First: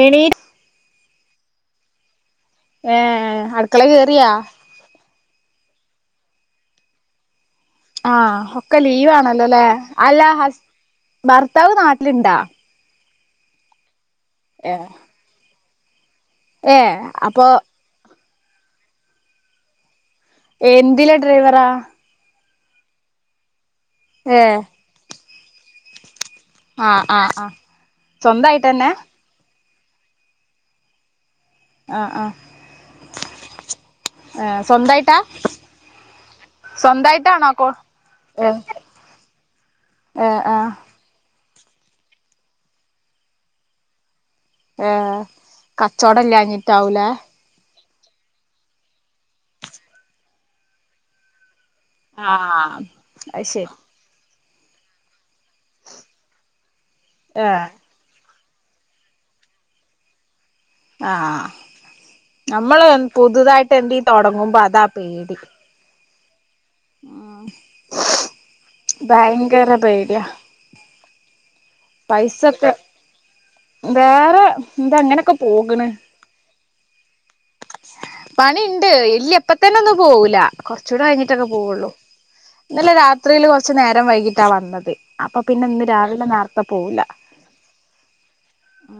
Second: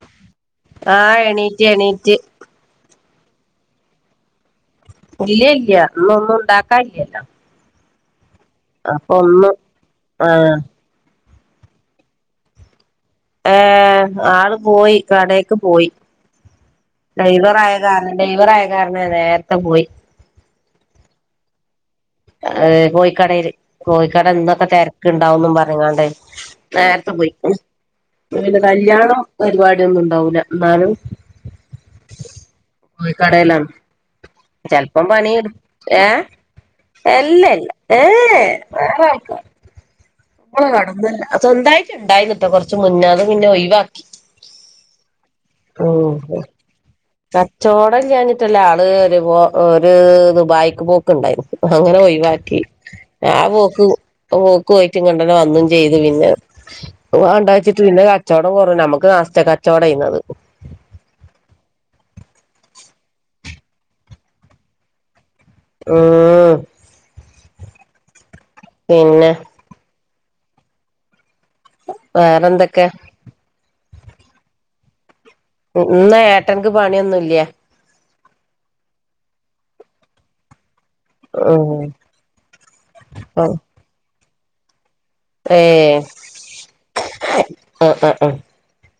എണീ ആ എണീറ്റ് എണീറ്റ് ഏ അടുക്കള കേയറിയാ ഇല്ല ഇല്ല ഇന്ന് ഒന്നും ഉണ്ടാക്കാല്ലല്ലോ ആഹ് ഒക്കൽ ലീ വണല്ലോലേ അല്ല ആഹ് ഹസ്‌ ഭർത്താവ് നാട്ടിലിണ്ടാ ഏ ആള് പോയി കടേക്ക് പോയി ഏ അപ്പൊ ഡ്രൈവറ ആയ കാരണം ഡ്രൈവറ ആയ കാരണം നേരത്തെ പോയി എന്ത്ല ഡ്രൈവറാ ഏ കോഴിക്കടൽ കോഴിക്കട ഏ നിന്നൊക്കെ തിരക്ക് ഉണ്ടാവന്നും പറഞ്ഞാണ്ട്േ ആഹ് നേരത്തെ പോയി ആഹ് ആഹ് സ്വന്തായിട്ടെന്നെ കല്യാണോ പരിപാടി ഒന്നും ഉണ്ടാവൂല്ല ന്നാലും ആഹ് ആഹ് കോയികടയിലാണ് ഏ ചെലപ്പം സ്വന്തായിട്ടാ പണിയടു ഏ സ്വന്തായിട്ടാണോ എല്ലല്ല കൊ ഏ ഏ ഏ നമ്മള കന്ന സൊന്തായിട്ട ഉണ്ടായിന്ന കേട്ടോ കൊറച്ച് മുന്നേ അത് പിന്നെ ഒഴിവാക്കി ഏ കച്ചവടല്ലാഞ്ഞിട്ടാവൂലേ ചോടൽ ഞ്ഞിട്ടല്ല ആള് ഒരു ഇത് ദുബായിക്ക് പോക്ക് ഉണ്ടായിരുന്നു അങ്ങനെ ഒഴിവാക്കി ആഹ് ആ അത് ശരി പോക്ക് പോക്ക് കുറ്റി കണ്ടനെ വന്നും ചെയ്തു പിന്നൊണ്ട ഏ വെച്ചിട്ട് പിന്നെ കച്ചവടം കുറു നമുക്ക് നാസ് കച്ചവടം ചെയ്യുന്നത് ആഹ നമ്മള് പുതുതായിട്ട് എന്ത് തൊടങ്ങുമ്പോ അതാ പേടി ഉം ഉ പിന്നെ ഭയങ്കര പൈര്യ വേറെന്തൊക്കെ വേറെ എന്ത അങ്ങനെയൊക്കെ ഇന്ന ഏട്ടൻക്ക് പണിയൊന്നുംല്ല പണിണ്ട് ഇല്യ എപ്പത്തന്നെ ഒന്നും പോവൂല കുറച്ചുകൂടെ കഴിഞ്ഞിട്ടൊക്കെ ഉം പോവുള്ളൂ ഇന്നലെ രാത്രിയിൽ കൊറച്ച നേരം വൈകിട്ടാ വന്നത് അപ്പൊപിന്നെന്ന് ഏയ് രാവിലെ നാർത്തെ പോവല ആഹ് ആഹ് ആഹ് [unintelligible] ഉ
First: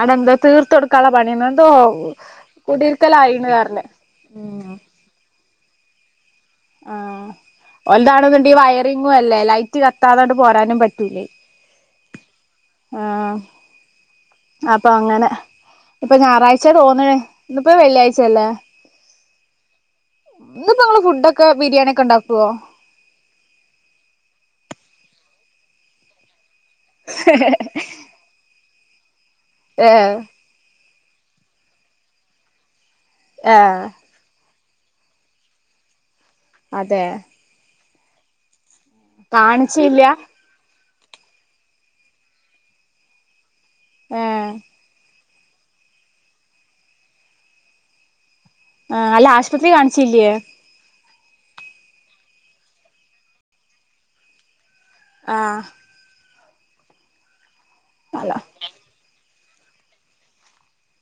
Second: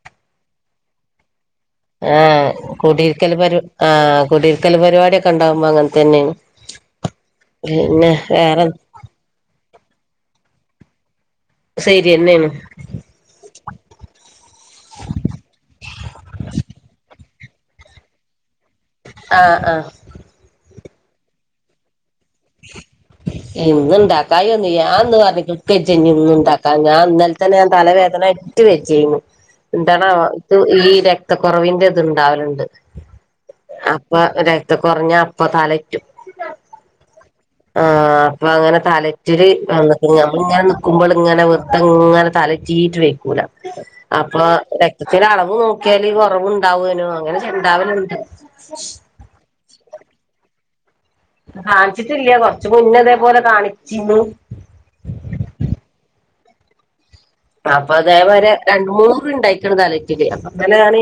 അടെന്താ തീർത്തോടുക്കാൻള്ള പണിയെന്തോ ആഹ് കുടിയിരിക്കൽ പരി ആ കുടിയിരിക്കൽ പരിവാടിയൊക്കെണ്ടാവുമ്പോ അങ്ങ തന്നെയാണ് ആ ഒൽതാണ്ന്ന്ണ്ടി വയറിങ്ങുഅല്ലേ ലൈറ്റ് കത്താതങ്ങട്ട് പോരാനും പറ്റൂലെയ് ശരിയെന്നേണ് അപ്പൊഅങ്ങനെ ഇപ്പൊഞായറാഴ്ച്ചെ തോന്ന്ണ് ഇന്ന്പ്പോ വെള്ളിയാഴ്ചല്ലേ ആ ആ ഇന്ന്പ്പോങ്ങള് ഫുഡോക്കെ ബിരിയാണിയൊക്കെ ഉണ്ടാക്കുവോ ഇന്ന്ണ്ടാക്കായിയൊന്നുല്ല ഞാന്ന്റ ഞ്കേജ്ജ [unintelligible] ന്നണ്ടാക്ക [unintelligible] [unintelligible] ഞാൻന്നലെതന്നെ ഞാൻതലവേദനയിട്ട് വജ്ജെയിന്നു ന്താണോ ഏഹ് ഇക്ക് ഈ രക്തക്കൊറവിന്റെത്ണ്ടാവല്ണ്ട് ഏഹ് അപ്പ അത് കുറഞ്ഞപ്പ തലയിറ്റും അതേ ആ അപ്പളങ്ങനെ തലചിറ്റല് കാണിച്ചില്ല വന്നട്ട് നമ്മൾങ്ങന ടക്കുമ്പോൾ ഇങ്ങനെ വെറുതങ്ങനെ തലറ്റിറ്റ് വെയ്ക്കൂല അപ്പൊ ഏഹ് രക് ചില അളവ് നോക്കിയാല് കുറവുണ്ടാവേനു അങ്ങനെച്ച്ണ്ടാവലുണ്ട് ആ അല്ല ആശുപത്രികാണിചില്ല്യയേ കാണിച്ചിട്ടില്ല കൊറച്ചുമുന്നതേപോലെ കാണിച്ചിന്നു ആ അല്ല അപ്പൊതേവരെ രണ്ട്, മൂന്ന് ണ്ടായിക്കണ് തലക്കിത് അപ്പൊതന്നെഞാന്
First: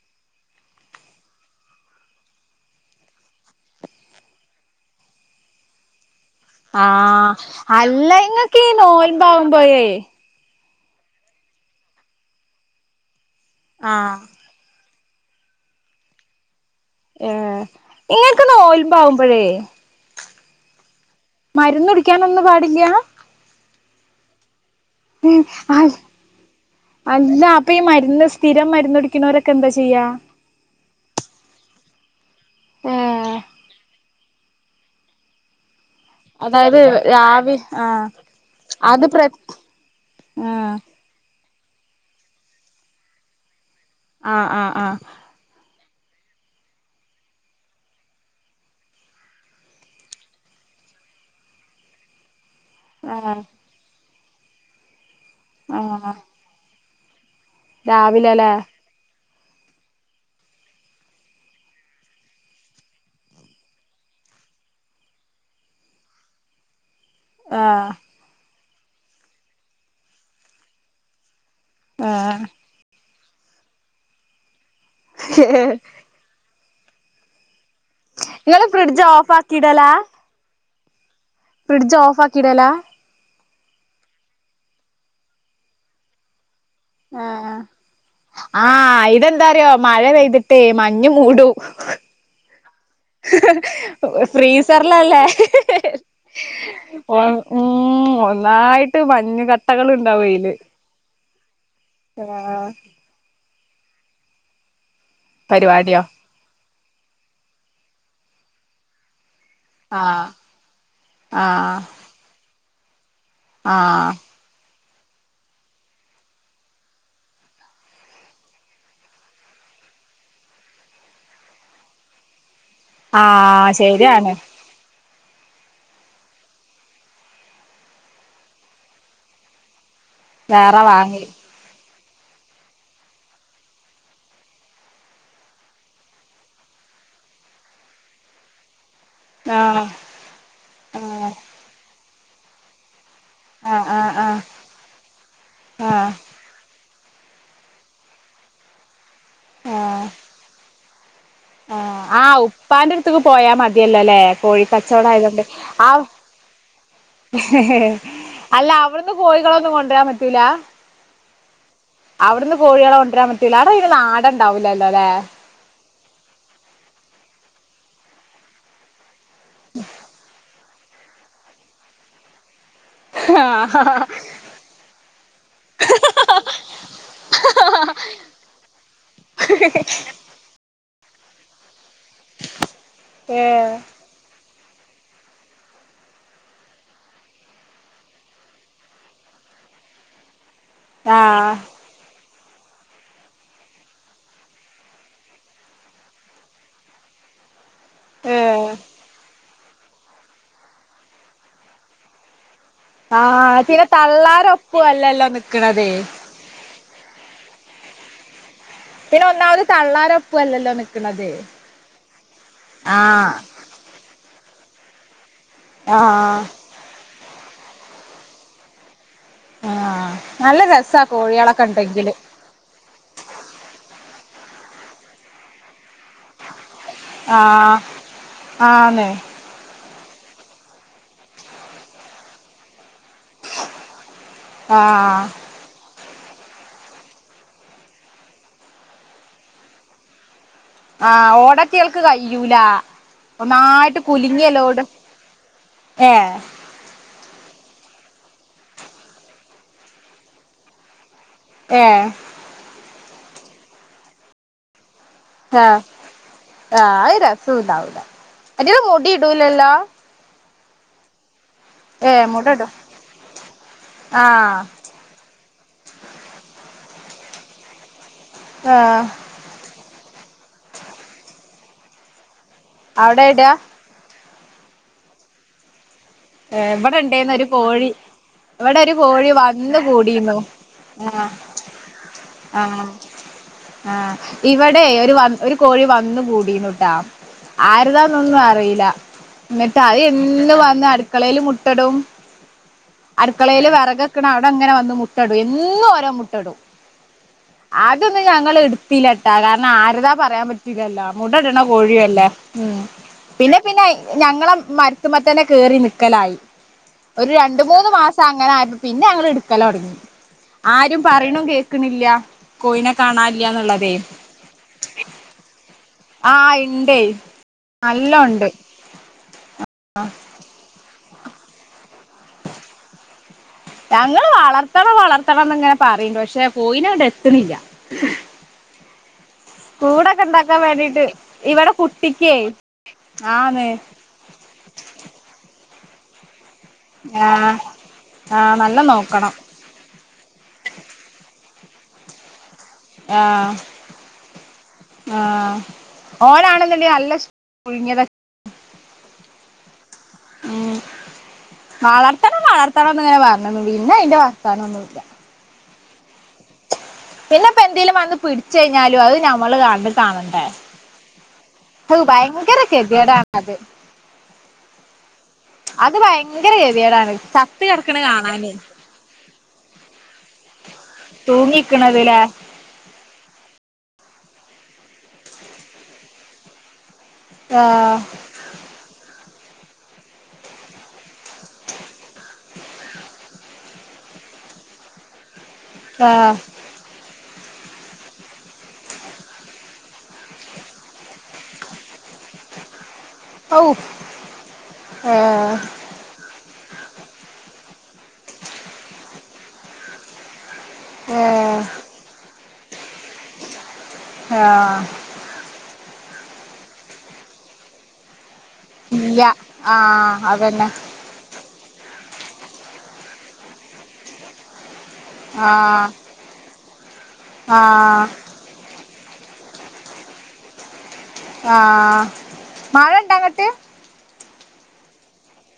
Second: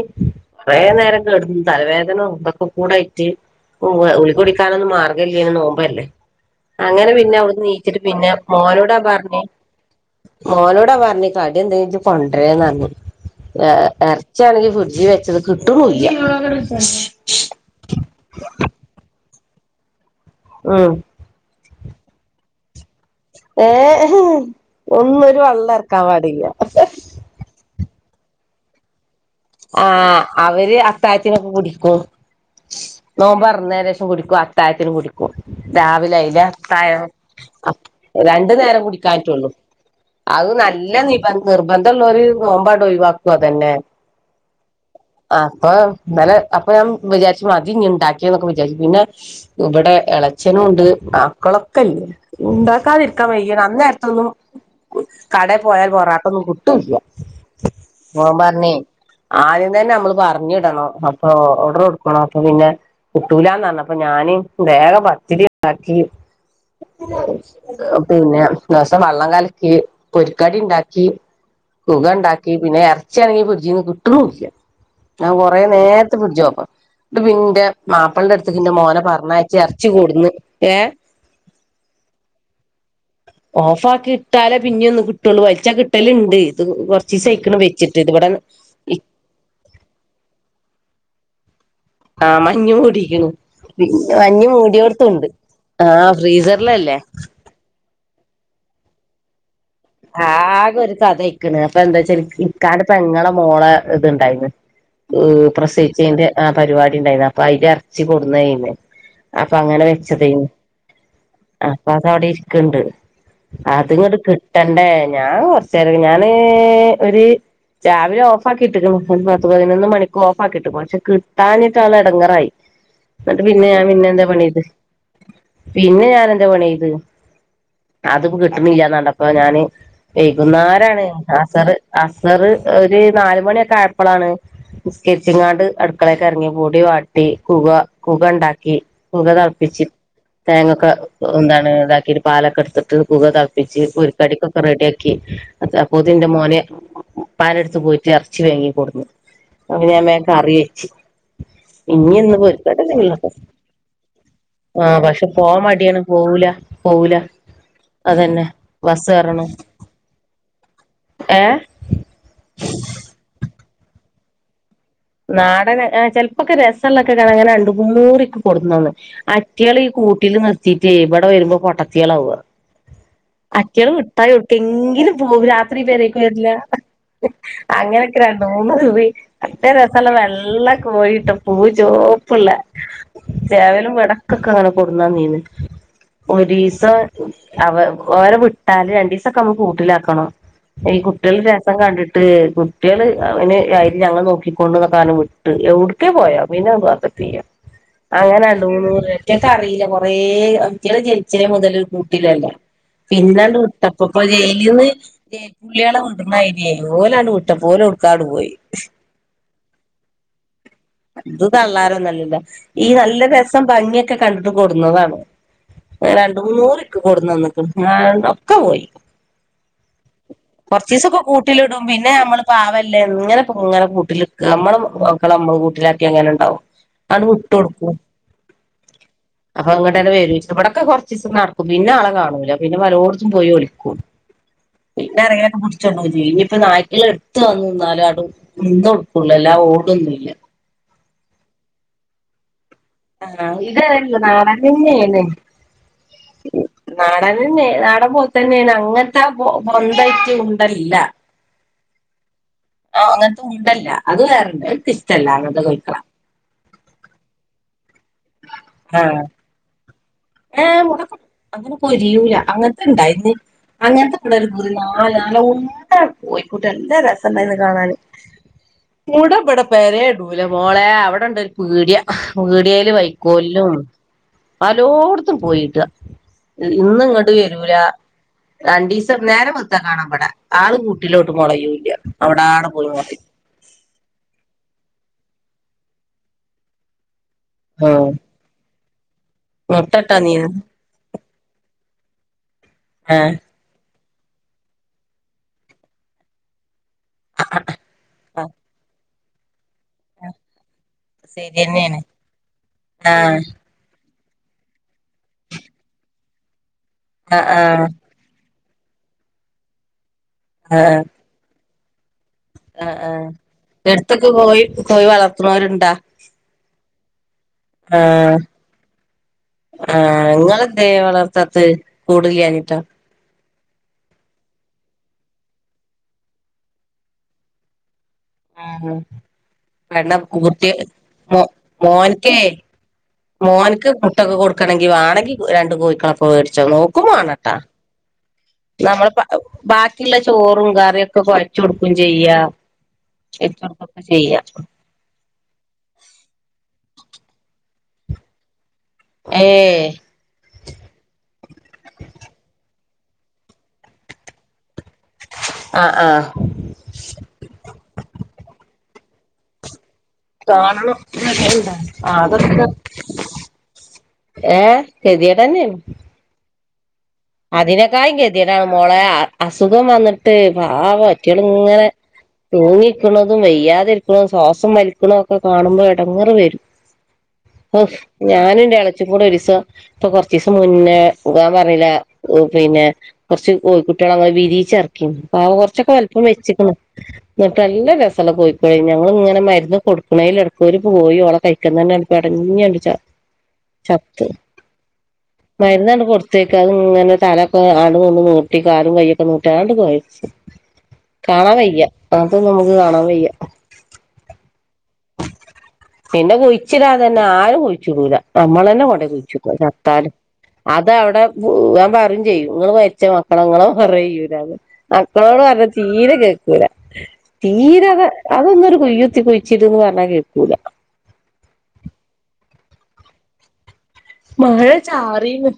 കുറേനേരംകേടന്ന് തലവേദനിതൊക്കെ കൂടായിറ്റ് ഉവ്വ് ഗുളികടിക്കാനൊന്നും മാർഗമല്ല്യ നോമ്പല്ലേ ആഹ് അങ്ങനെപിന്നെ അവ്ട്ന്ന് നീച്ചിട്ട് അല്ല പിന്നെ ഇങ്ങക്ക് ഈ മോനോടാപറഞ് നോൽമ്പാവുമ്പോഴേ മോനോടാ പറഞ്ഞ് കടിയെന്തെങ്കിലും ജ്ജ് കൊണ്ടരേന്നറഞ്ഞു ആഹ് ഇറച്ചിയാണെങ്കി ഫ്രിഡ്ജ് വെച്ച ത് കിട്ട്ണുല്ല ഏ ഇങ്ങൽക്ക്നോൽമ്പാവുമ്പഴേ ‌ ആ മരുന്നുടിക്കാനൊന്നും പാടില്ല്യ ഏ ഉം ഒന്നൊരുവള്ളറക്കാൻപാടില്ല ഇപ്പഈമരുന്ന് സ്ഥിരം മരുന്നുടി ആ അവര് ത്തായത്തിനൊക്കെ കുടിക്കും ഏഹ് നോമ്പൊർന്നേന്റെഷം കുടിക്കും അത്തായത്തിനും കുടിക്കും രാവിലെ അതായത് അയിലത്തായം രാവി ആഹ് അപ്പൊ രണ്ടുനേരം അത് കുടിക്കാ പ്ര റ്റൊള്ളൂ അത ആഹ് നല്ല നിബന്ധ നിർബന്ധള്ളോര് നോമ്പണ്ടൊയ്വാക്കും അതെന്നെ ആ ആ ആ ന്നലെ അപ്പൊഞാൻ വിചാരിച്ചു മതിഞ്ഞ് ണ്ടാക്കിയെന്നൊക്കെ വിചാരിച്ചു പിന്നെ ഇവിടെ ഇളച്ചനുംണ്ട് മക്കളൊക്കെല്ലേ ണ്ടാക്കാതിരിക്കാൻ ആഹ് വയ്യ അന്നേരത്തൊന്നും കടേപോയാ ആഹ് ആഹ് പൊറാട്ടൊന്നുംകുട്ടൂല്ല്യ രാവിലെല്ലേ ആദ്യംതന്നെമ്മള് പറഞ്ഞിടണം അപ്പൊ ഓഡർ കൊടുക്കണം അപ്പൊപിന്നെ കുട്ടൂലാന്നറഞപ്പോ ഞാ ന് വേഗപത്തിരിണ്ടാക്കി ആഹ് പിന്നെ ലേസംവള്ളംകലക്കിപൊരിക്കടി ണ്ടാക്കി [unintelligible] ആഹ് ണ്ടാക്കി പിന്നെ എർച്ചിയാണങ്ങി ഫ്രിഡ്ജ്ന്ന് കിട്ടുണുല്ല ഞാ കൊറേനേര്ത്തെ ഫ്രിഡ്ജ് ഓഫാ ട്ട് പിന്റെ നിങ്ങള് മാപ്പിളന്റെടുത്ത്ക്കിന്റെ മോനെ ഫ്രിഡ്ജ് ഓഫ് പറഞ്ഞയച്ച് എറച്ചി കൊട്ന്ന് ഏഹ് ഫ്രിഡ്ജ്ഓഫാക്കിടല ഓഫാക്കിട്ടാലേപിന്നെയൊന്ന് കിട്ടൊള്ളു വലിച്ചകിട്ടൽണ്ട് ഇത് ആഹ് കൊറച്ചിസായിക്കണ്വെച്ചിട്ട് ഇത് ഇവിടെ ആഹ് ഇതെന്താറിയോ മഴപെയ്തിട്ടേ മഞ്ഞ് മൂടും ആഹ് മഞ്ഞ് മൂടിക്ക്ണ്. പിന്നെ [unintelligible] മഞ്ഞ് ഫ്രീസറിലല്ലേ മൂടിയോട്ത്തുണ്ട് [unintelligible] ആഹ് ഫ്രീസറിലല്ലേ ഉം ഒന്നായിട്ട് മഞ്ഞ് കട് ആകെ ഒരു തദൈ ക്ക്ണ് അപ്പൊന്താച്ചാല് ആഹ് ഇക്കാടെ പെങ്ങളെ മോളെ ഇത്ണ്ടാര്ന്ന് [unintelligible] പരിപാടിയോ പ്രസെയിച്ചേന്റെ ആഹ് പരിപാടിണ്ടായിന് അപ്പൊ അയിന്റെ അറച്ചി കൊടുന്നെന്ന് അപ്പൊ അങ്ങനെ ആഹ് വെച്ചതെയ്ന് അഹ് ആഹ് അപ്പൊ അത്‌വടെ ഇരിക്ണ്ട് ആഹ് അത്ങ്ങ്ട്ട് കിട്ടണ്ടേ ഞാ കൊറെച്ചേ [unintelligible] ഞാന് ഒരു ചവിലെ ഓഫാക്കിട്ട്ക്ക്ണ് ഉം പത്ത് പതിനൊന്ന് മണിക്ക് ഓഫാകിട്ട്ക്കും ക്ഷെ കിട്ടാനിട്ടാണ് എടങ്ങറായി. എന്നിട്ട് പിന്നെ ആഹ് ഞാൻ പിന്നെ എന്താ ശരിയാണ് പണിയ്ത് പിന്നെ ഞാൻെന്റെ പണിയ്ത് അത്പ്പോ കിട്ടുന്നില്ലന്നണ്ടപ്പൊ ഞാന് വേറെ വൈകുന്നേരാണ് വാങ്ങി അസറ് അസറ് ഒരു നാല്മണിയൊക്കെ ആയപ്പളാണ് നിസ്കരിച്ക്കാണ്ട് അടുക്കളേക്ക് അറങ്ങി പൊടി വാട്ടി കുക കുകണ്ടാക്കി. കുക തെളപ്പിച്ച് ആഹ് തേങ്ങൊക്കൊ ആഹ് എന്താണ് ഇതാക്കി പാലൊക്കെ എടുത്തിട്ട്- കുക തെളപ്പിച്ച് ആഹ് ആഹ് ആഹ് പൊരിക്കടിക്കൊക്കെ റെഡിയാക്കി അത് ആഹ് അപ്പൊത്തിന് എന്റെമോനേ- ഉപ്പാന്റെടുത്ത് പോയിട്ട് എറച്ചി വേങ്ങി കൊടുന്ന് ഞാൻ വേഗം കറി വെച്ചു ആ ഉപ്പാന്റെടുത്തേക്ക് ആക്കട്ടെ പോയാ മതിയല്ലോല്ലേ ആഹ് കോഴിക്കച്ചോടം പക്ഷെ ആയതുകൊണ്ട് പോവാൻ മടിയാണ് പോവൂല പോവൂല ഹെ ഹെ അതന്നെ അല്ലാ - ബസ് അവിടുന്ന് കയറണം കോഴികളൊന്നും കൊണ്ടു വരാൻ പറ്റൂല ഏഹ് അവിടുന്ന് കോഴികളെ കൊണ്ടരാൻ പറ്റില്ല അവിടെ അയ്ന് നാടൻ ഇണ്ടാവില്ല നാടൻ ആ ചെലപ്പൊക്കെ രസ യുള്ളതൊക്ക കാണാം അങ്ങനെ അണ്ടുമുന്ന്റിക്ക് കൊടുന്നന്ന്. അറ്റികള് ഈ കൂട്ടില് നിർത്തിട്ടേ ഇവിടെ വരുമ്പോ പൊട്ടത്തിയാളവുക. അറ്റകള് വിട്ടാ എവിടെക്കെങ്കിലും പോവും രാത്രി പേരേക്ക് വര്ല്ല. അങ്ങനൊക്കെ രണ്ട് മൂന്ന്കുറി നല്ല രസയുള്ള വെള്ള കോഴിട്ടോ പൂ ചോപ്പുള്ളെ ഏഹ് ചവലും വടക്കൊക്കെ അങ്ങനെ കൊട്ടുന്നനീന്ന് ഒരീസം അവ ഓരെ വിട്ടാല് രണ്ടീ സൊക്കെ നമ്മുക്ക് കൂട്ടിലാക്കണം. ഈ കുട്ടികൾ ആഹ് രസം കണ്ടിട്ട് കുട്ടികള് അന് ആയിന് ഞങ്ങള് നോക്കി- കൊണ്ടുനടക്കാനും വിട്ട് എവിടക്കോ പോയൊ പിന്നെ അത് ചെയ്യാ അങ്ങനെ രണ്ടു ഏഹ് മൂന്ന് - എനിക്ക് അറിയില്ല കൊറേ അവിറ്റങ്ങൾ ജനിച്ചത് മുതലെ ഒരു കൂട്ടിട്ടല്ല. പിന്നെ അങ്ങ് ആഹ് പിന്നെ വിട്ടപ്പ ഇപ്പൊ തള്ളാരൊപ്പു ജയിലിന്ന് അല്ലല്ലോ ജയിൽ നിക്കണത് പുള്ളിളെ വിട്ന്നമാതിരിയായി ഓലങ്ങട്ട് വി ഇ്ട പോലെ ഉടുക്കാങ്ങട്ട് പോയി. പിന്നെ ഒന്നാവത് ഇത് തള്ളാരോന്നല്ലല്ല ഈ നല്ല ആഹ് രസം ഭംഗിയൊക്കെ ക ഇങ്ങട്ട് കൊടുന്നതാണ് അങ്ങനെ ആഹ് രണ്ട്മുന്നൂറി കൊടുന്നന്നക്കണ് ഒക്കെ പോയി. ആഹ കുറചീസൊക്കെ കൂട്ടിലിടും പിന്നെ നമ്മള് പാവല്ലേ എങ്ങനെപ്പോ ഇങ്ങനെ കൂട്ടിൽ നമ്മളും മക്കളുംമ്മ കൂട്ടിലാക്കി എങ്ങനെ ഉണ്ടാവും അണ് വിട്ട് ആഹ് കൊടുക്കും ആന്ന് അപ്പൊ അങ്ങട്ട് ഇങ്ങട്ട് വരീ ഇവിടൊക്കെ കുറചീസം നടുക്കും പിന്നെ ആളെ കാണൂല പിന്നെ പലോടത്തും പോയി ഒളിക്കും. ആഹ് പിന്നറിയാല്ലോ പുടിച്ചോണ്ടോകും ഇനിയിപ്പ നായ്ക്കള എടുത്ത് വന്നു നിന്നാലും അങ്ങട്ട് തുള്ളല്ലാം ഓടുന്നില്ല ആ ഓടാൻറ്റങ്ങൾക്ക് കയ്യൂല. ആഹ ഒന്നായിട്ട് ഇതതല്ല നാടൻ കുലുങ്ങിയല്ലോട് തന്നെണ് ഏഹ് നാ ൻതന്നെ നാടൻ പോത്തന്നെണ് അങ്ങനത്തെ ആ ബോന്തെച്ചിന്തല്ല. ഏ ആ അങ്ങനത്തെ ഉണ്ടല്ല അത് വേറണ്ട് ആഹ് ആഹ ആഹ് രസുണ്ടാവില്ല അയ്റ്റങ്ങള് ആഹ് മുടി ഇടൂലല്ലോ ഏ മുടക്ക അങ്ങനെ ഏഹ് പോരിയൂല മുട ഇടും അങ്ങനത്തെ ഇണ്ടയിന്ന് അങ്ങനത്തെ പിള്ളേര് ആഹ് ഒരു നാല് നല്ല ഉണ്ട കോഴികു നല്ലരസണ്ടൈന് കാണാന് ആഹ് കൂട്ബ്ടെ പേരെല്ടൂലമോളെ അവിടെണ്ടെ വീടിയ വീടിയൽ അവിടെ ഇടാ വൈക്കോല്ലും പലോടത്തും പോയിട്ട. ഏഹ് ഇവിടെ ഇന്ന് ഇങ്ങട്ട് ഇണ്ടേന്ന് ഒരു വരൂല. കോഴി ഇവിടെ രണ്ട ഒരു ദിവസം കോഴി നേര വത്താ വന്ന് കാണാൻ പട കൂടിന്നു ആള് ആഹ് കൂട്ടിലോട്ട് മുളയൂല്ല അവിട ആടെ ആഹ് പോയി മത്തി. ആഹ് ഇവ- ഇവടെ ഒരു കോഴി വന്നു കൂടിനുട്ടോ ഉം ആരതാണൊന്നുമാറീല. ന്നിട്ട് അത് മുട്ടട്ടാ നീ എന്നും വന്ന് അടു- ട്ടടും ആഹ് അടുക്കളേൽ വിറക്- അവിടങ്ങനെ വന്ന് മുട്ട ഇടും. എന്നും ഓരോ മുട്ടടും. അതൊന്നും ആഹ് ഞങ്ങളെടുത്തിയിലാട്ട കാരണം- ന്നാരതാ പറയാൻ പറ്റൂലല്ലോ മുട്ട ഇടുന്നാ ശരിയന്നെയാണ് കോഴിയല്ലേ മ് ആഹ് പിന്നെപ്പിന്നെ- ഞങ്ങളെ മരുത്തുമത്തന്നെ കറി നക്കലായി ഒര് ആഹ് രണ്ട് ആഹ് മൂന്ന് മാസങ്ങനെ- പിന്നെ ഞങ്ങൾ ഇടക്കലോടങ്ങി ആര് ആഹ് പറയ്‌നും കെക്കുന്നില്ല- കോയിനെ ആഹ് ആഹ് കാണാല്ല്യ ന്നില്ലത് എടുത്തൊക്കെ കോഴി കോഴി വളർത്തുന്നവരുണ്ടാ ആ ഇണ്ടേ. ആ നല്ലോണ്ട് ആ ഇങ്ങളെന്ത വളർ- ത്തത് കൂടില്ലാഞ്ഞിട്ടോ? ഞങ്ങള്ൾ വളർത്തണം വളർത്തണംന്ന് ഇങ്ങനെ പറയണ്ട് പക്ഷെ പോയിട്ടങ്ങട്ടെത്തുനില്ല. ആ പെണ്ട കൂടൊക്കെ ഉണ്ടാക്കാൻ കട്ട വേണ്ടീട്ട് മോ ഇവിടെ കുട്ടിക്കേ മോനക്കേ [unintelligible] ആന്ന് മോന്ക്ക് പേസ്സൊക്കെ കൊടുക്കാണെങ്കി വാണെങ്കി രണ്ട് കോയി- അപ്പൊ വേടിച്ചോ നോക്കും വാണംട്ടോ. ആഹ് ആഹ് നല്ല നമ്മള നോക്കണം ബാക്കിയുള്ള ചോറും കറിയൊക്കെ കുഴച്ച കൊടുക്കും ചെയ്യാ. ആഹ് വെച്ചൊടുക്കൊക്കെ ചെയ്യാ ആഹ് ഓനാണ് ന്ന് ണ്ടെങ്കിൽ അൽ- പുഴുങ്ങിയതാ. ഏ.. ങ്ങണം ന്ന് പറഞ്ഞിനു പിന്നായ്ന്റെ വാർത്താനൊന്നും ഇല്ല. അ ആ.. പിന്നെ പ്പെന്തെങ്കിലും വന്ന് പിടിച് കഴിഞ്ഞാൽ അത് ഞമ്മൾ കണ്ണ് കാണണ്ടേ. ഹൗ ആ ഭയങ്കര അതൊക്കെ ഗതികേടാണ് അത് ഏ. കേതിയെടെന്നെന്ന്. ങ്കര കേതിയെടാൻ. അതിനേക്കായിം കേതിയെടാ മോളെ അസുഖം വന്നിട്ട് പാവം ആയിട്ടങ്ങള് ഇങ്ങനെ- തൂങ്ങിക്കണത് ല്ലേ തൂങ്ങിക്കുന്നതും വെയ്യാതിരിക്കുന്നതും ശ്വാസം വലിക്കണതൊ ഒക്കെ കാണുമ്പോ എടങ്ങേറ് വരും. ഔഫ് ആഹ് ഞാനും ന്റെ ഇളച്ചിം കൂടെ ഒരീസം- പ്പോ കുറച്ചീസം മുന്നേ ഞാൻ പറഞ്ഞീലെ- ഓ പിന്നെ കൊറച്ചു കോയി കുട്ട്യാളെ വിരിച്ചറക്കീനിം. ഔവ് കൊറച്ചൊക്കെ വലിപ്പം ആഹ് വെച്ചക്കന്. ങ്ങട്ട് നല്ല രസല്ല കോഴിക്കലായ്ന് ഞങ്ങൾ ങ്ങനെ മരുന്ന് കൊടുക്കണ ഇടക്ക് ഒരു കോയി ഓളെ കാണിക്കന്നന്നെ- പെടഞ്ഞെങ്ങാട്ട് ഔ ചത്തു. ഏഹ് മരുന്നങ്ങട്ട് കൊടുത്ത- അതങ്ങനെ തലയൊക്കെ നീർത്തി കാലും കയ്യും നീട്ടി അതങ്ങ് പോയി. കാണാൻ വയ്യ അങ്ങനെത്തതൊന്നും നമ്മക്ക് കാണാൻ- വയ്യ ആ.. പിന്നെ കുഴിച്ചിടാൻ തന്നെ ആരും കുഴിച്ചിടൂല. നമ്മളാന്നെ കൊണ്ടോയി ഇല്ല കുഴിച്ചക്കോ ചത്താൽ- ആഹ് അതന്നെ ങ്ങള് മരിച്ച മക്കള് മറയ്യൂലെ. മക്കളോട് പറഞ്ഞ ആഹ് തീരെ കേക്കൂല. തീരങ്ങനെ ആഹ് അതൊന്നൊരു കുയി കുത്തി കുയിച്ട് ന്ന് പറഞ്ഞ കേക്കുല. ആ മഴ ണ്ടങ്ങട്ട്? മഴ ചാറിന്നു.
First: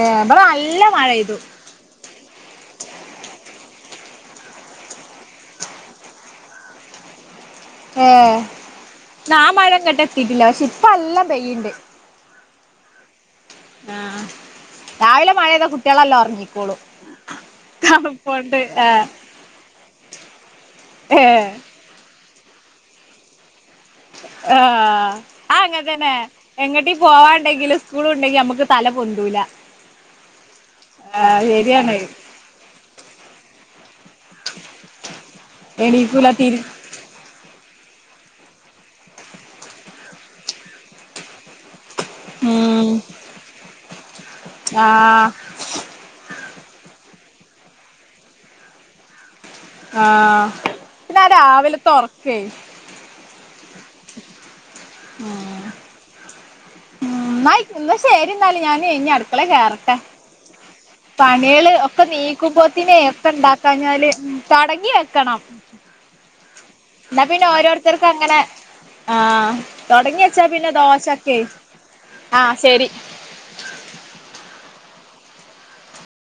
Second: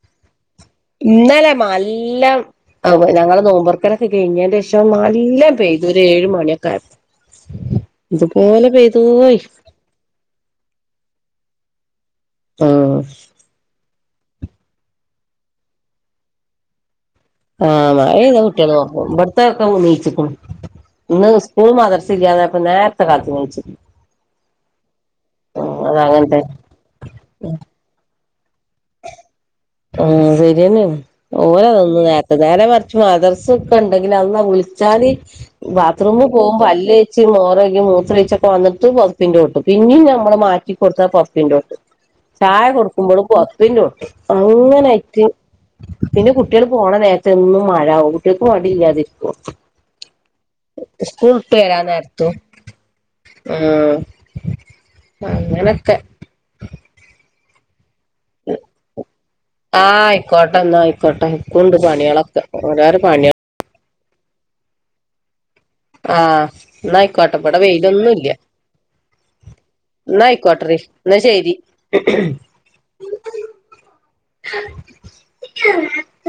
ഏ ബടെ നല്ല്- ഇന്നലെ നല്ല ഞങ്ങള നോമ്പ്- അതൊക്കെ കഴിഞ്ഞതിന്റെ ശേഷം നല്ലോം പെയ്തു ഒരു ഏയ് മണി ഒക്കെ ആയപ്പോ. ഏ ഇതുപോലെ പെയ്തോയി ന്നാ മഴ ഇങ്ങട്ടെതീറ്റില്ല പഷേ പ്പോ നല്ല പേയിട്ട് ണ്ട്. ആ..... ആ രാവിലെ മഴപെയ്താ കുട്ടികളെല്ലാം ഒറങ്ങിക്കോളൂ ആ മഴപെയ്താ കുട്ടികളൊറങ്ങും ഇമ്പടത്തൊക്കെണീറ്റിരിക്ക്ണു ഇന്ന് ഏഹ് സ്കൂളും മാദ്രസ്സയില്ലാതായപ്പോ നേരത്തെ കാലത്തെ എണീച്ചിരിക്കണ് ആ ആ അങ്ങന അത് തന്നെ അങ്ങനത്തെ എങ്ങോട്ടെങ്കി പോവാണ്ടെങ്കിലും സ്കൂൾ ണ്ടെങ്കി നമുക്ക് തല പൊന്തൂല ആ ശരിയന്നാണ് ആഹ് ശരിയാണ് ഓനതൊന്നും നേരത്തെ നേരെമറിച്ച് മദർസൊക്കെണ്ടെങ്കില് അാള്ളാ വിളിച്ച ച്ചാല് ബാത്റൂമ് എണീക്കൂല തിരി പോകുമ്പോ പല്ലേച്ച് മോറഴ്കി മൂത്രൊഴിച്ചൊക്കെ വന്നിട്ട് പൊതപ്പിന്റോട്ടും പിന്നേം നമ്മള് മാറ്റിക്കൊടുത്താ പൊതപ്പിന്റോട്ടും ചായ ഉം കൊടുക്കുമ്പൊളും പൊതപ്പിന്റോട്ടും അങ്ങനായിട്ട് ആഹ് പിന്നെ കുട്ടികൾ പോണനേരത്തെന്നും മഴ കുട്ടികൾക്ക് മടിയില്ലാതിരിക്കുമോ ആ..... പിന്നെ രാവിലത്തൊറക്കേ ആഅങ്ങനൊക്കെ നന്നായി എന്നാ ശരി എന്നാല് ഞാന് ഇനി അടുക്കള ആഹ് കേറട്ടെ ആയിക്കോട്ടെ എന്നാ ആയിക്കോട്ടെ പണികള് ഇക്കുണ്ട് ഒക്കെ പണികളൊക്കെ ണീക്കുമ്പോ ത്തിനെ ഓരോരോ ഒക്ക പണികൾ ഇണ്ടാക്കാഞ്ഞാല് തൊടങ്ങി വെക്കണം ആഹ് എന്നാ ആയിക്കോട്ടെ പിന്നെ ഇവിടെ ഓരോരുത്തർക്കു വെയിലൊന്നും ഇല്ല അങ്ങനെ ആ എന്നാ തുടങ്ങിയെച്ചാ പിന്നെ ആയിക്കോട്ടെടി എന്നാ ദോശൊക്കെ ശരി ആ ശരി [inaudible]